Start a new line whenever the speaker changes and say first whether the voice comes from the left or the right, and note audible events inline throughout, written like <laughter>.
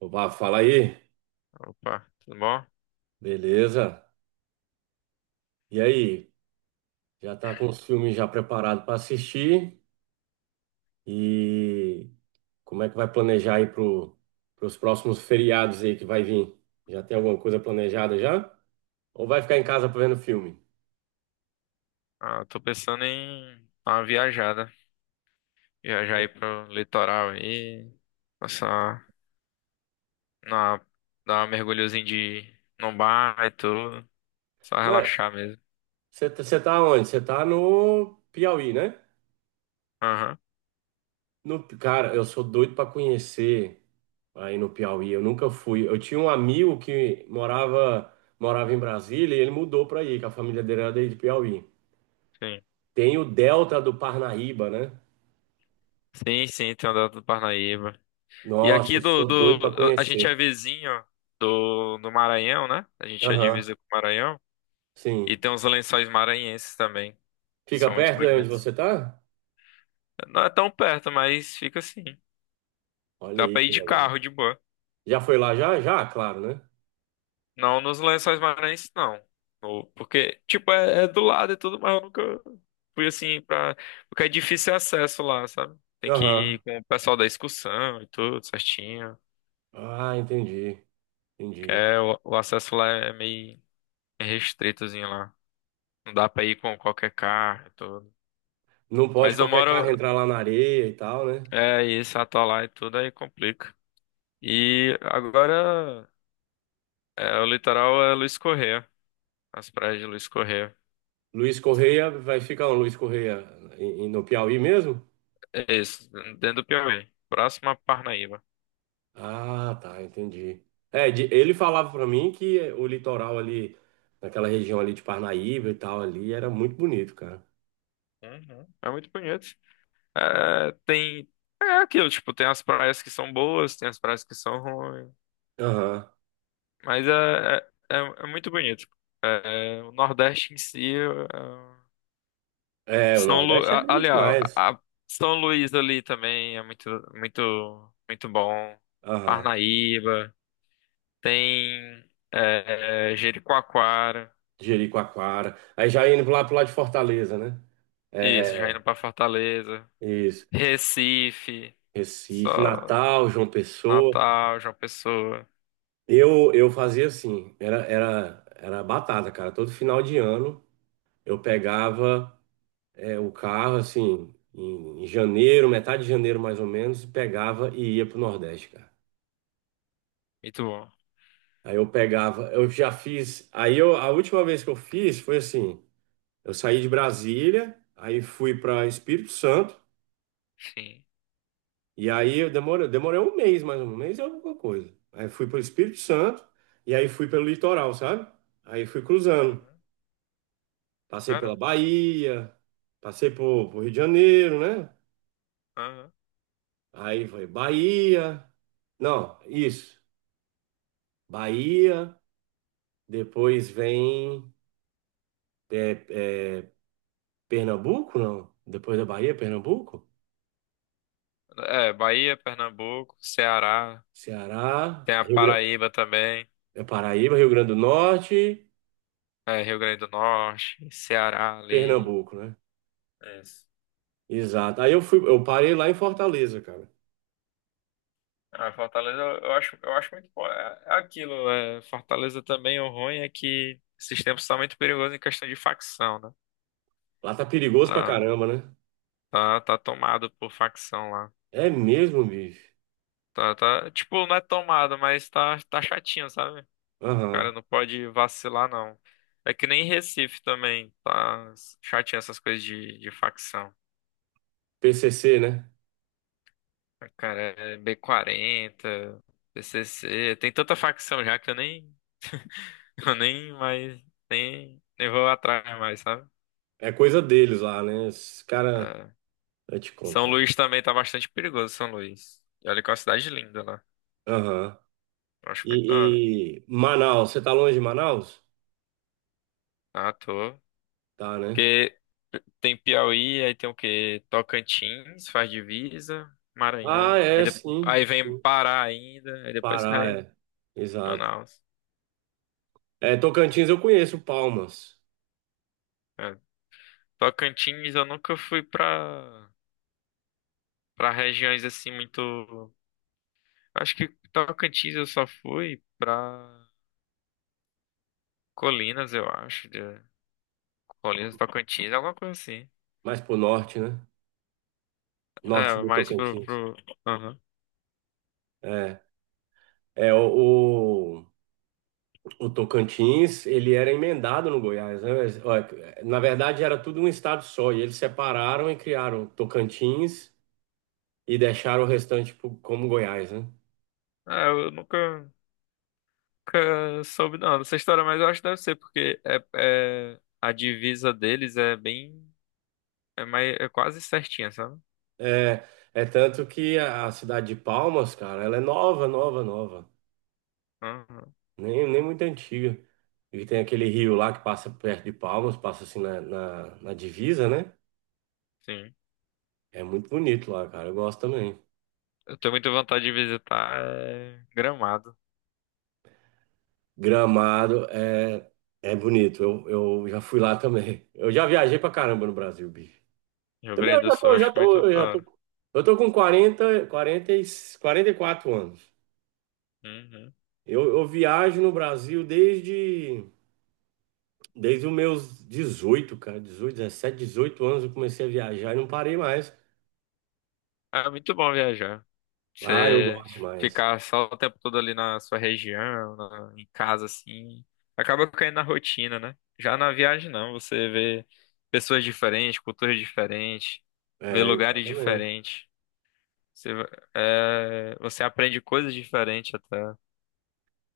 right: Opa, fala aí.
left: Opa, tudo bom?
right: Beleza? E aí? Já tá com os filmes já preparados para assistir? E como é que vai planejar aí pros próximos feriados aí que vai vir? Já tem alguma coisa planejada já? Ou vai ficar em casa vendo filme?
left: Ah, tô pensando em dar uma viajada. Viajar aí pro litoral aí, passar na, dar uma mergulhozinha de num bar e tudo. Só
right: Mas
left: relaxar mesmo.
right: você tá onde? Você tá no Piauí, né?
left: Aham,
right: No, cara, eu sou doido para conhecer aí no Piauí. Eu nunca fui. Eu tinha um amigo que morava em Brasília e ele mudou para aí, que a família dele era daí de Piauí.
left: sim.
right: Tem o Delta do Parnaíba, né?
left: Sim, sim, tem andado do Parnaíba. E
right: Nossa,
left: aqui
right: eu
left: do,
right: sou doido para
left: do. A gente é
right: conhecer.
left: vizinho do Maranhão, né? A gente é
right: Aham,
left: divisa com o Maranhão. E
right: sim.
left: tem uns lençóis maranhenses também, que
right: Fica
left: são muito
right: perto de onde
left: bonitos.
right: você tá?
left: Não é tão perto, mas fica assim.
right: Olha
left: Dá
right: aí
left: pra ir
right: que
left: de
right: legal.
left: carro de boa.
right: Já foi lá já? Já, claro, né?
left: Não nos Lençóis Maranhenses, não. Porque, tipo, é do lado e tudo, mas eu nunca fui assim pra. Porque é difícil acesso lá, sabe? Tem que
right: Aham.
left: ir com o pessoal da excursão e tudo, certinho.
right: Ah, entendi.
left: Que
right: Entendi.
left: é, o acesso lá é meio restritozinho lá. Não dá pra ir com qualquer carro e tudo.
right: Não pode
left: Mas eu
right: qualquer carro
left: moro.
right: entrar lá na areia e tal, né?
left: É isso, atolar e tudo, aí complica. E agora é, o litoral é Luiz Correia. As praias de Luiz Correia.
right: Luiz Correia vai ficar onde? Luiz Correia no Piauí mesmo?
left: É isso, dentro do Piauí. Próximo a Parnaíba.
right: Ah, tá, entendi. É, ele falava para mim que o litoral ali, naquela região ali de Parnaíba e tal, ali, era muito bonito, cara.
left: Uhum. É muito bonito. É, tem. É aquilo, tipo, tem as praias que são boas, tem as praias que são ruins.
right: Aham.
left: Mas é muito bonito. É, o Nordeste em si. É,
right: É, o
left: São Lu...
right: Nordeste é
left: a-
right: lindo
left: Aliás,
right: demais.
left: a- São Luís ali também é muito bom.
right: Aham.
left: Parnaíba. Tem. Jericoacoara.
right: Jericoacoara. Aí já indo lá pro lado de Fortaleza, né? É,
left: Isso, já
right: é,
left: indo pra Fortaleza.
right: isso.
left: Recife. Só
right: Recife, Natal, João Pessoa.
left: Natal, João Pessoa.
right: Eu fazia assim, era batata, cara. Todo final de ano eu pegava o carro, assim, em janeiro, metade de janeiro mais ou menos, e pegava e ia pro Nordeste, cara.
left: Muito bom.
right: Aí eu pegava, eu já fiz. Aí eu, a última vez que eu fiz foi assim. Eu saí de Brasília, aí fui para Espírito Santo,
left: Sim.
right: e aí eu demorei um mês, mais ou menos, um mês e alguma coisa. Aí fui para o Espírito Santo, e aí fui pelo litoral, sabe? Aí fui cruzando.
left: Uhum.
right: Passei pela
left: Caramba.
right: Bahia, passei por Rio de Janeiro, né?
left: Aham.
right: Aí foi Bahia. Não, isso. Bahia, depois vem é, é, Pernambuco, não? Depois da Bahia, Pernambuco?
left: É, Bahia, Pernambuco, Ceará,
right: Ceará,
left: tem a
right: Rio Grande,
left: Paraíba também,
right: Paraíba, Rio Grande do Norte.
left: é, Rio Grande do Norte, Ceará ali.
right: Pernambuco, né?
left: Isso.
right: Exato. Aí eu fui, eu parei lá em Fortaleza, cara.
left: A Fortaleza, eu acho muito bom. É aquilo, é, Fortaleza também, o ruim é que esses tempos estão muito perigosos em questão de facção, né?
right: Lá tá perigoso pra
left: Tá,
right: caramba, né?
left: tá, tomado por facção lá.
right: É mesmo, bicho.
left: Tá, tipo, não é tomado, mas tá chatinho, sabe? Cara,
right: Aham.
left: não pode vacilar, não. É que nem Recife também, tá chatinho essas coisas de facção.
right: PCC, né?
left: Ah, cara, é B40, PCC, tem tanta facção já que eu nem, <laughs> eu nem mais, nem, nem vou atrás mais, sabe?
right: É coisa deles lá, né? Os cara,
left: É.
right: eu te
left: São
right: contar.
left: Luís também tá bastante perigoso, São Luís. E olha que é uma cidade linda lá.
right: Aham.
left: Eu acho muito da hora.
right: E Manaus, você tá longe de Manaus?
left: Ah, tô.
right: Tá, né?
left: Porque tem Piauí, aí tem o quê? Tocantins, faz divisa,
right: Ah,
left: Maranhão,
right: é, sim.
left: aí vem Pará ainda, aí depois
right: Pará,
left: cai
right: é. Exato.
left: Manaus.
right: É, Tocantins eu conheço Palmas,
left: É. Tocantins eu nunca fui pra regiões assim muito. Acho que Tocantins eu só fui pra Colinas, eu acho. De... Colinas, Tocantins, alguma coisa assim.
right: mais pro norte, né? Norte
left: É,
right: do
left: mais
right: Tocantins.
left: pro... Aham.
right: É, é o- O Tocantins, ele era emendado no Goiás, né? Mas, ó, na verdade, era tudo um estado só, e eles separaram e criaram Tocantins e deixaram o restante como Goiás, né?
left: É, eu nunca. Nunca soube não, dessa história, mas eu acho que deve ser, porque a divisa deles é bem. É, mais, é quase certinha, sabe?
right: É, é tanto que a cidade de Palmas, cara, ela é nova, nova, nova,
left: Uhum,
right: nem muito antiga. E tem aquele rio lá que passa perto de Palmas, passa assim na divisa, né?
left: sim.
right: É muito bonito lá, cara, eu gosto também.
left: Eu tenho muita vontade de visitar é, Gramado,
right: Gramado é bonito. Eu já fui lá também. Eu já viajei pra caramba no Brasil, bicho.
left: Rio
right: Também
left: Grande
right: eu
left: do
right: já
left: Sul,
right: tô,
left: acho
right: já
left: muito
right: tô, eu
left: da
right: já
left: hora.
right: tô. Eu tô com 44 anos.
left: Uhum.
right: Eu viajo no Brasil desde os meus 18 cara. 18 anos eu comecei a viajar e não parei mais.
left: É muito bom viajar.
right: Ah, eu, é,
left: Você
right: gosto demais.
left: ficar só o tempo todo ali na sua região, em casa, assim, acaba caindo na rotina, né? Já na viagem, não, você vê pessoas diferentes, culturas diferentes, vê
right: É,
left: lugares
right: exatamente.
left: diferentes. Você, va- você aprende coisas diferentes até.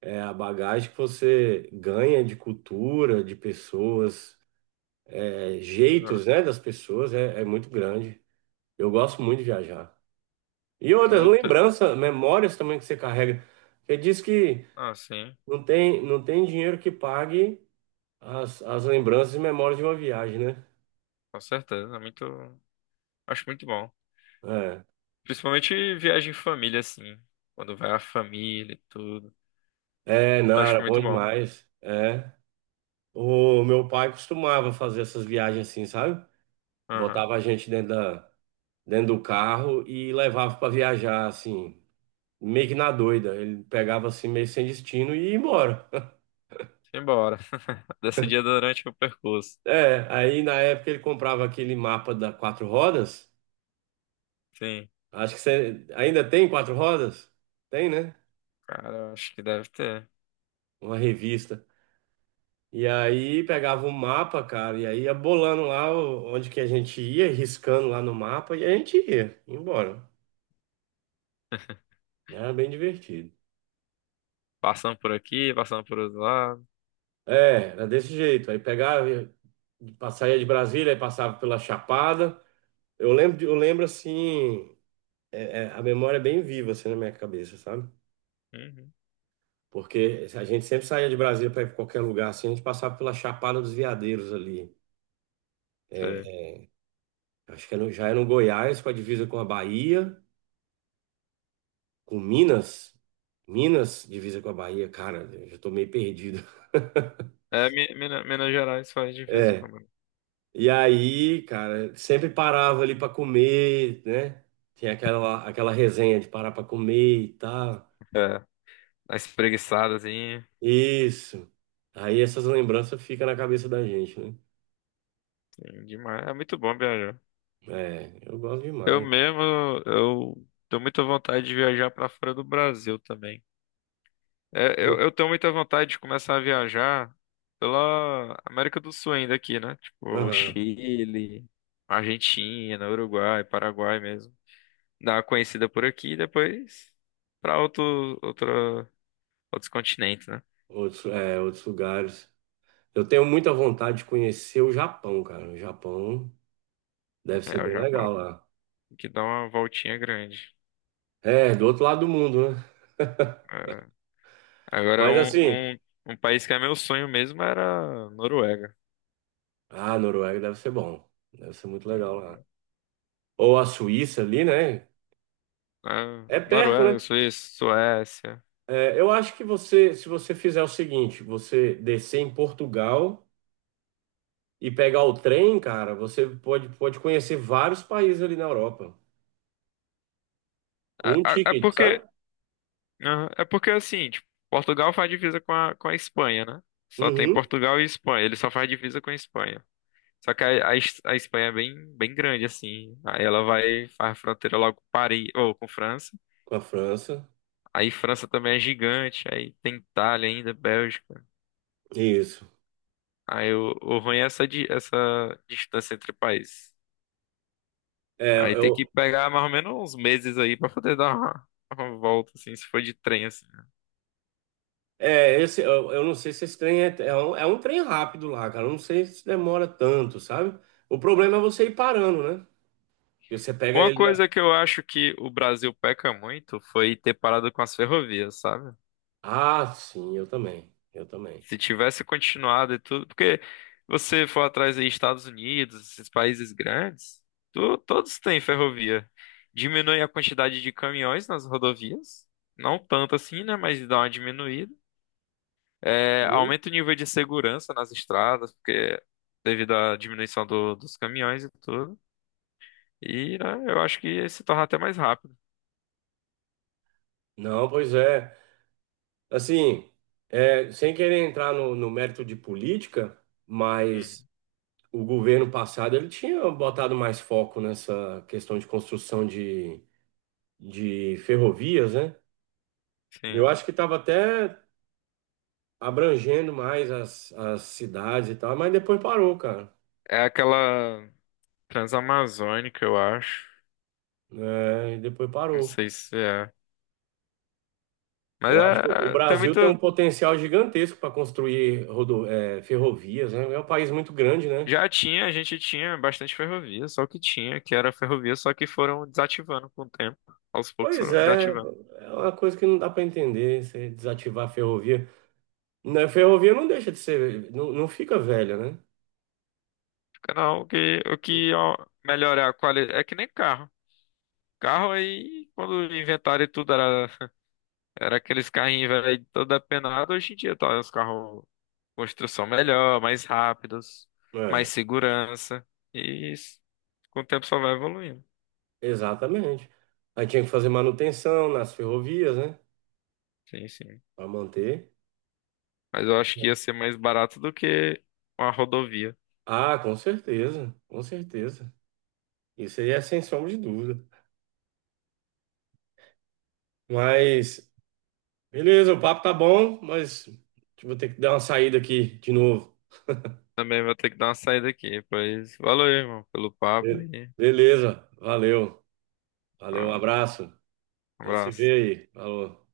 right: É a bagagem que você ganha de cultura, de pessoas, é,
left: Né?
right: jeitos, né, das pessoas é muito grande. Eu gosto muito de viajar. E
left: É
right: outras
left: outra,
right: lembranças, memórias também que você carrega. Você diz que
left: ah, sim,
right: não tem dinheiro que pague as lembranças e memórias de uma viagem, né?
left: com certeza. É muito, acho muito bom. Principalmente viagem em família, assim. Quando vai a família e tudo.
right: É, não,
left: Acho
right: era bom
left: muito bom.
right: demais. É. O meu pai costumava fazer essas viagens assim, sabe?
left: Aham.
right: Botava a gente dentro do carro e levava para viajar, assim, meio que na doida. Ele pegava assim, meio sem destino e ia embora.
left: Simbora. <laughs> Decidia durante o percurso.
right: É, aí na época ele comprava aquele mapa da Quatro Rodas.
left: Sim.
right: Acho que você ainda tem Quatro Rodas? Tem, né?
left: Cara, eu acho que deve ter.
right: Uma revista. E aí pegava um mapa, cara, e aí ia bolando lá onde que a gente ia, riscando lá no mapa, e a gente ia embora. Né? Era bem divertido.
left: Passando por aqui, passando por outro lado.
right: É, era desse jeito. Aí pegava, saía de Brasília, aí passava pela Chapada. Eu lembro assim, a memória é bem viva assim na minha cabeça, sabe?
left: Uhum.
right: Porque a gente sempre saía de Brasília para ir para qualquer lugar, assim, a gente passava pela Chapada dos Veadeiros ali.
left: Sim.
right: É, acho que já é no Goiás, com a divisa com a Bahia, com Minas. Minas, divisa com a Bahia, cara, eu já tô meio perdido. <laughs>
left: É, Minas Gerais faz difícil
right: É.
left: comigo.
right: E aí, cara, sempre parava ali pra comer, né? Tinha aquela resenha de parar pra comer e tal.
left: É. As espreguiçadas, assim.
right: Isso. Aí essas lembranças ficam na cabeça da gente, né?
left: Sim, demais. É muito bom viajar.
right: É, eu gosto
left: Eu
right: demais.
left: mesmo, eu tenho muita vontade de viajar para fora do Brasil também. Eu tenho muita vontade de começar a viajar pela América do Sul ainda aqui, né? Tipo,
right: Aham.
left: Chile, Argentina, Uruguai, Paraguai mesmo. Dar uma conhecida por aqui e depois para outros continentes, né?
right: Outros lugares. Eu tenho muita vontade de conhecer o Japão, cara. O Japão deve ser
left: É, o
right: bem
left: Japão,
right: legal lá.
left: que dá uma voltinha grande.
right: É, do outro lado do mundo, né?
left: É. Agora,
right: Mas assim,
left: um país que é meu sonho mesmo era a Noruega.
right: ah, Noruega deve ser bom. Deve ser muito legal lá. Ou a Suíça ali, né?
left: Né?
right: É perto,
left: Noruega,
right: né?
left: Suíça, Suécia.
right: É, eu acho que você, se você fizer o seguinte, você descer em Portugal e pegar o trem, cara, você pode conhecer vários países ali na Europa.
left: É,
right: Com um
left: é
right: ticket, sabe?
left: porque, aham, é porque assim, tipo, Portugal faz divisa com a Espanha, né? Só tem
right: Uhum.
left: Portugal e Espanha, ele só faz divisa com a Espanha. Só que a Espanha é bem grande, assim. Aí ela vai, faz fronteira logo com Paris, ou com França.
right: Com a França.
left: Aí França também é gigante, aí tem Itália ainda, Bélgica.
right: Isso.
left: Aí o ruim é essa distância entre países.
right: É,
left: Aí tem que
right: eu,
left: pegar mais ou menos uns meses aí pra poder dar uma volta, assim, se for de trem, assim.
right: eu não sei se esse trem é um trem rápido lá, cara. Eu não sei se demora tanto, sabe? O problema é você ir parando, né? E você pega
left: Uma
right: ele na.
left: coisa que eu acho que o Brasil peca muito foi ter parado com as ferrovias, sabe?
right: Ah, sim, eu também. Eu também.
left: Se tivesse continuado e tudo, porque você for atrás aí Estados Unidos, esses países grandes, todos têm ferrovia. Diminui a quantidade de caminhões nas rodovias, não tanto assim, né? Mas dá uma diminuída. É,
right: Hum?
left: aumenta o nível de segurança nas estradas, porque devido à diminuição dos caminhões e tudo. E, né, eu acho que se torna até mais rápido.
right: Não, pois é. Assim, é, sem querer entrar no mérito de política, mas
left: Uhum.
right: o governo passado ele tinha botado mais foco nessa questão de construção de ferrovias, né? Eu
left: Sim.
right: acho que estava até abrangendo mais as cidades e tal, mas depois parou, cara.
left: É aquela. Transamazônica, eu acho.
right: É, e depois
left: Não
right: parou.
left: sei se é. Mas
right: Eu acho que o
left: é, tem
right: Brasil tem um
left: muito.
right: potencial gigantesco para construir ferrovias, né? É um país muito grande, né?
left: Já tinha, a gente tinha bastante ferrovia, só que tinha, que era ferrovia, só que foram desativando com o tempo. Aos poucos
right: Pois
left: foram
right: é,
left: desativando.
right: é uma coisa que não dá para entender, você desativar a ferrovia. Né, a ferrovia não deixa de ser, não, não fica velha, né?
left: Fica, não, o que ó, melhorar a qualidade. É que nem carro. Carro aí, quando inventaram e tudo, era aqueles carrinhos velho, todo apenado. Hoje em dia tá os carros com construção melhor, mais rápidos, mais
right: É,
left: segurança. E isso, com o tempo só vai evoluindo.
right: exatamente. Aí tinha que fazer manutenção nas ferrovias, né?
left: Sim, sim.
right: Para manter.
left: Mas eu acho que ia ser mais barato do que uma rodovia.
right: Ah, com certeza, com certeza. Isso aí é sem sombra de dúvida. Mas, beleza, o papo tá bom, mas vou ter que dar uma saída aqui de novo.
left: Também vou ter que dar uma saída aqui, pois valeu, irmão, pelo papo
right: Be-
left: aí.
right: Beleza, valeu, valeu, um
left: Ah,
right: abraço.
left: um
right: A gente se
left: abraço.
right: vê aí. Falou.